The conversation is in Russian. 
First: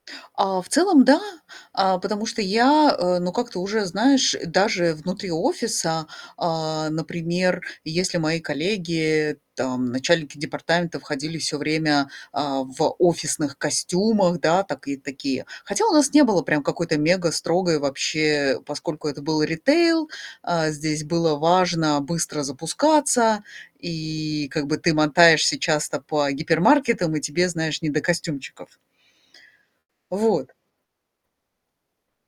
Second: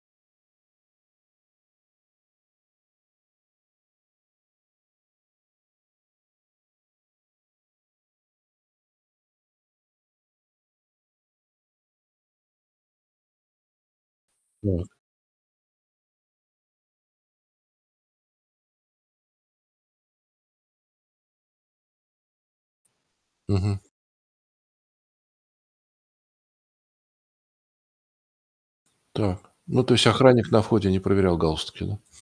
А, в целом да, а, потому что я, э, ну, как-то уже, знаешь, даже внутри офиса, а, например, если мои коллеги, там начальники департамента, входили всё время, а, в офисных костюмах, да, Так. такы такие. Хотя у нас не было прям какой-то мегастрогой вообще, поскольку это был ритейл, э, здесь было важно быстро запускаться, Мгм. и как бы ты мотаешься часто по гипермаркетам, и тебе, знаешь, не до костюмчиков. Так. Ну, то есть охранник Вот. на входе не проверял галстуки, да?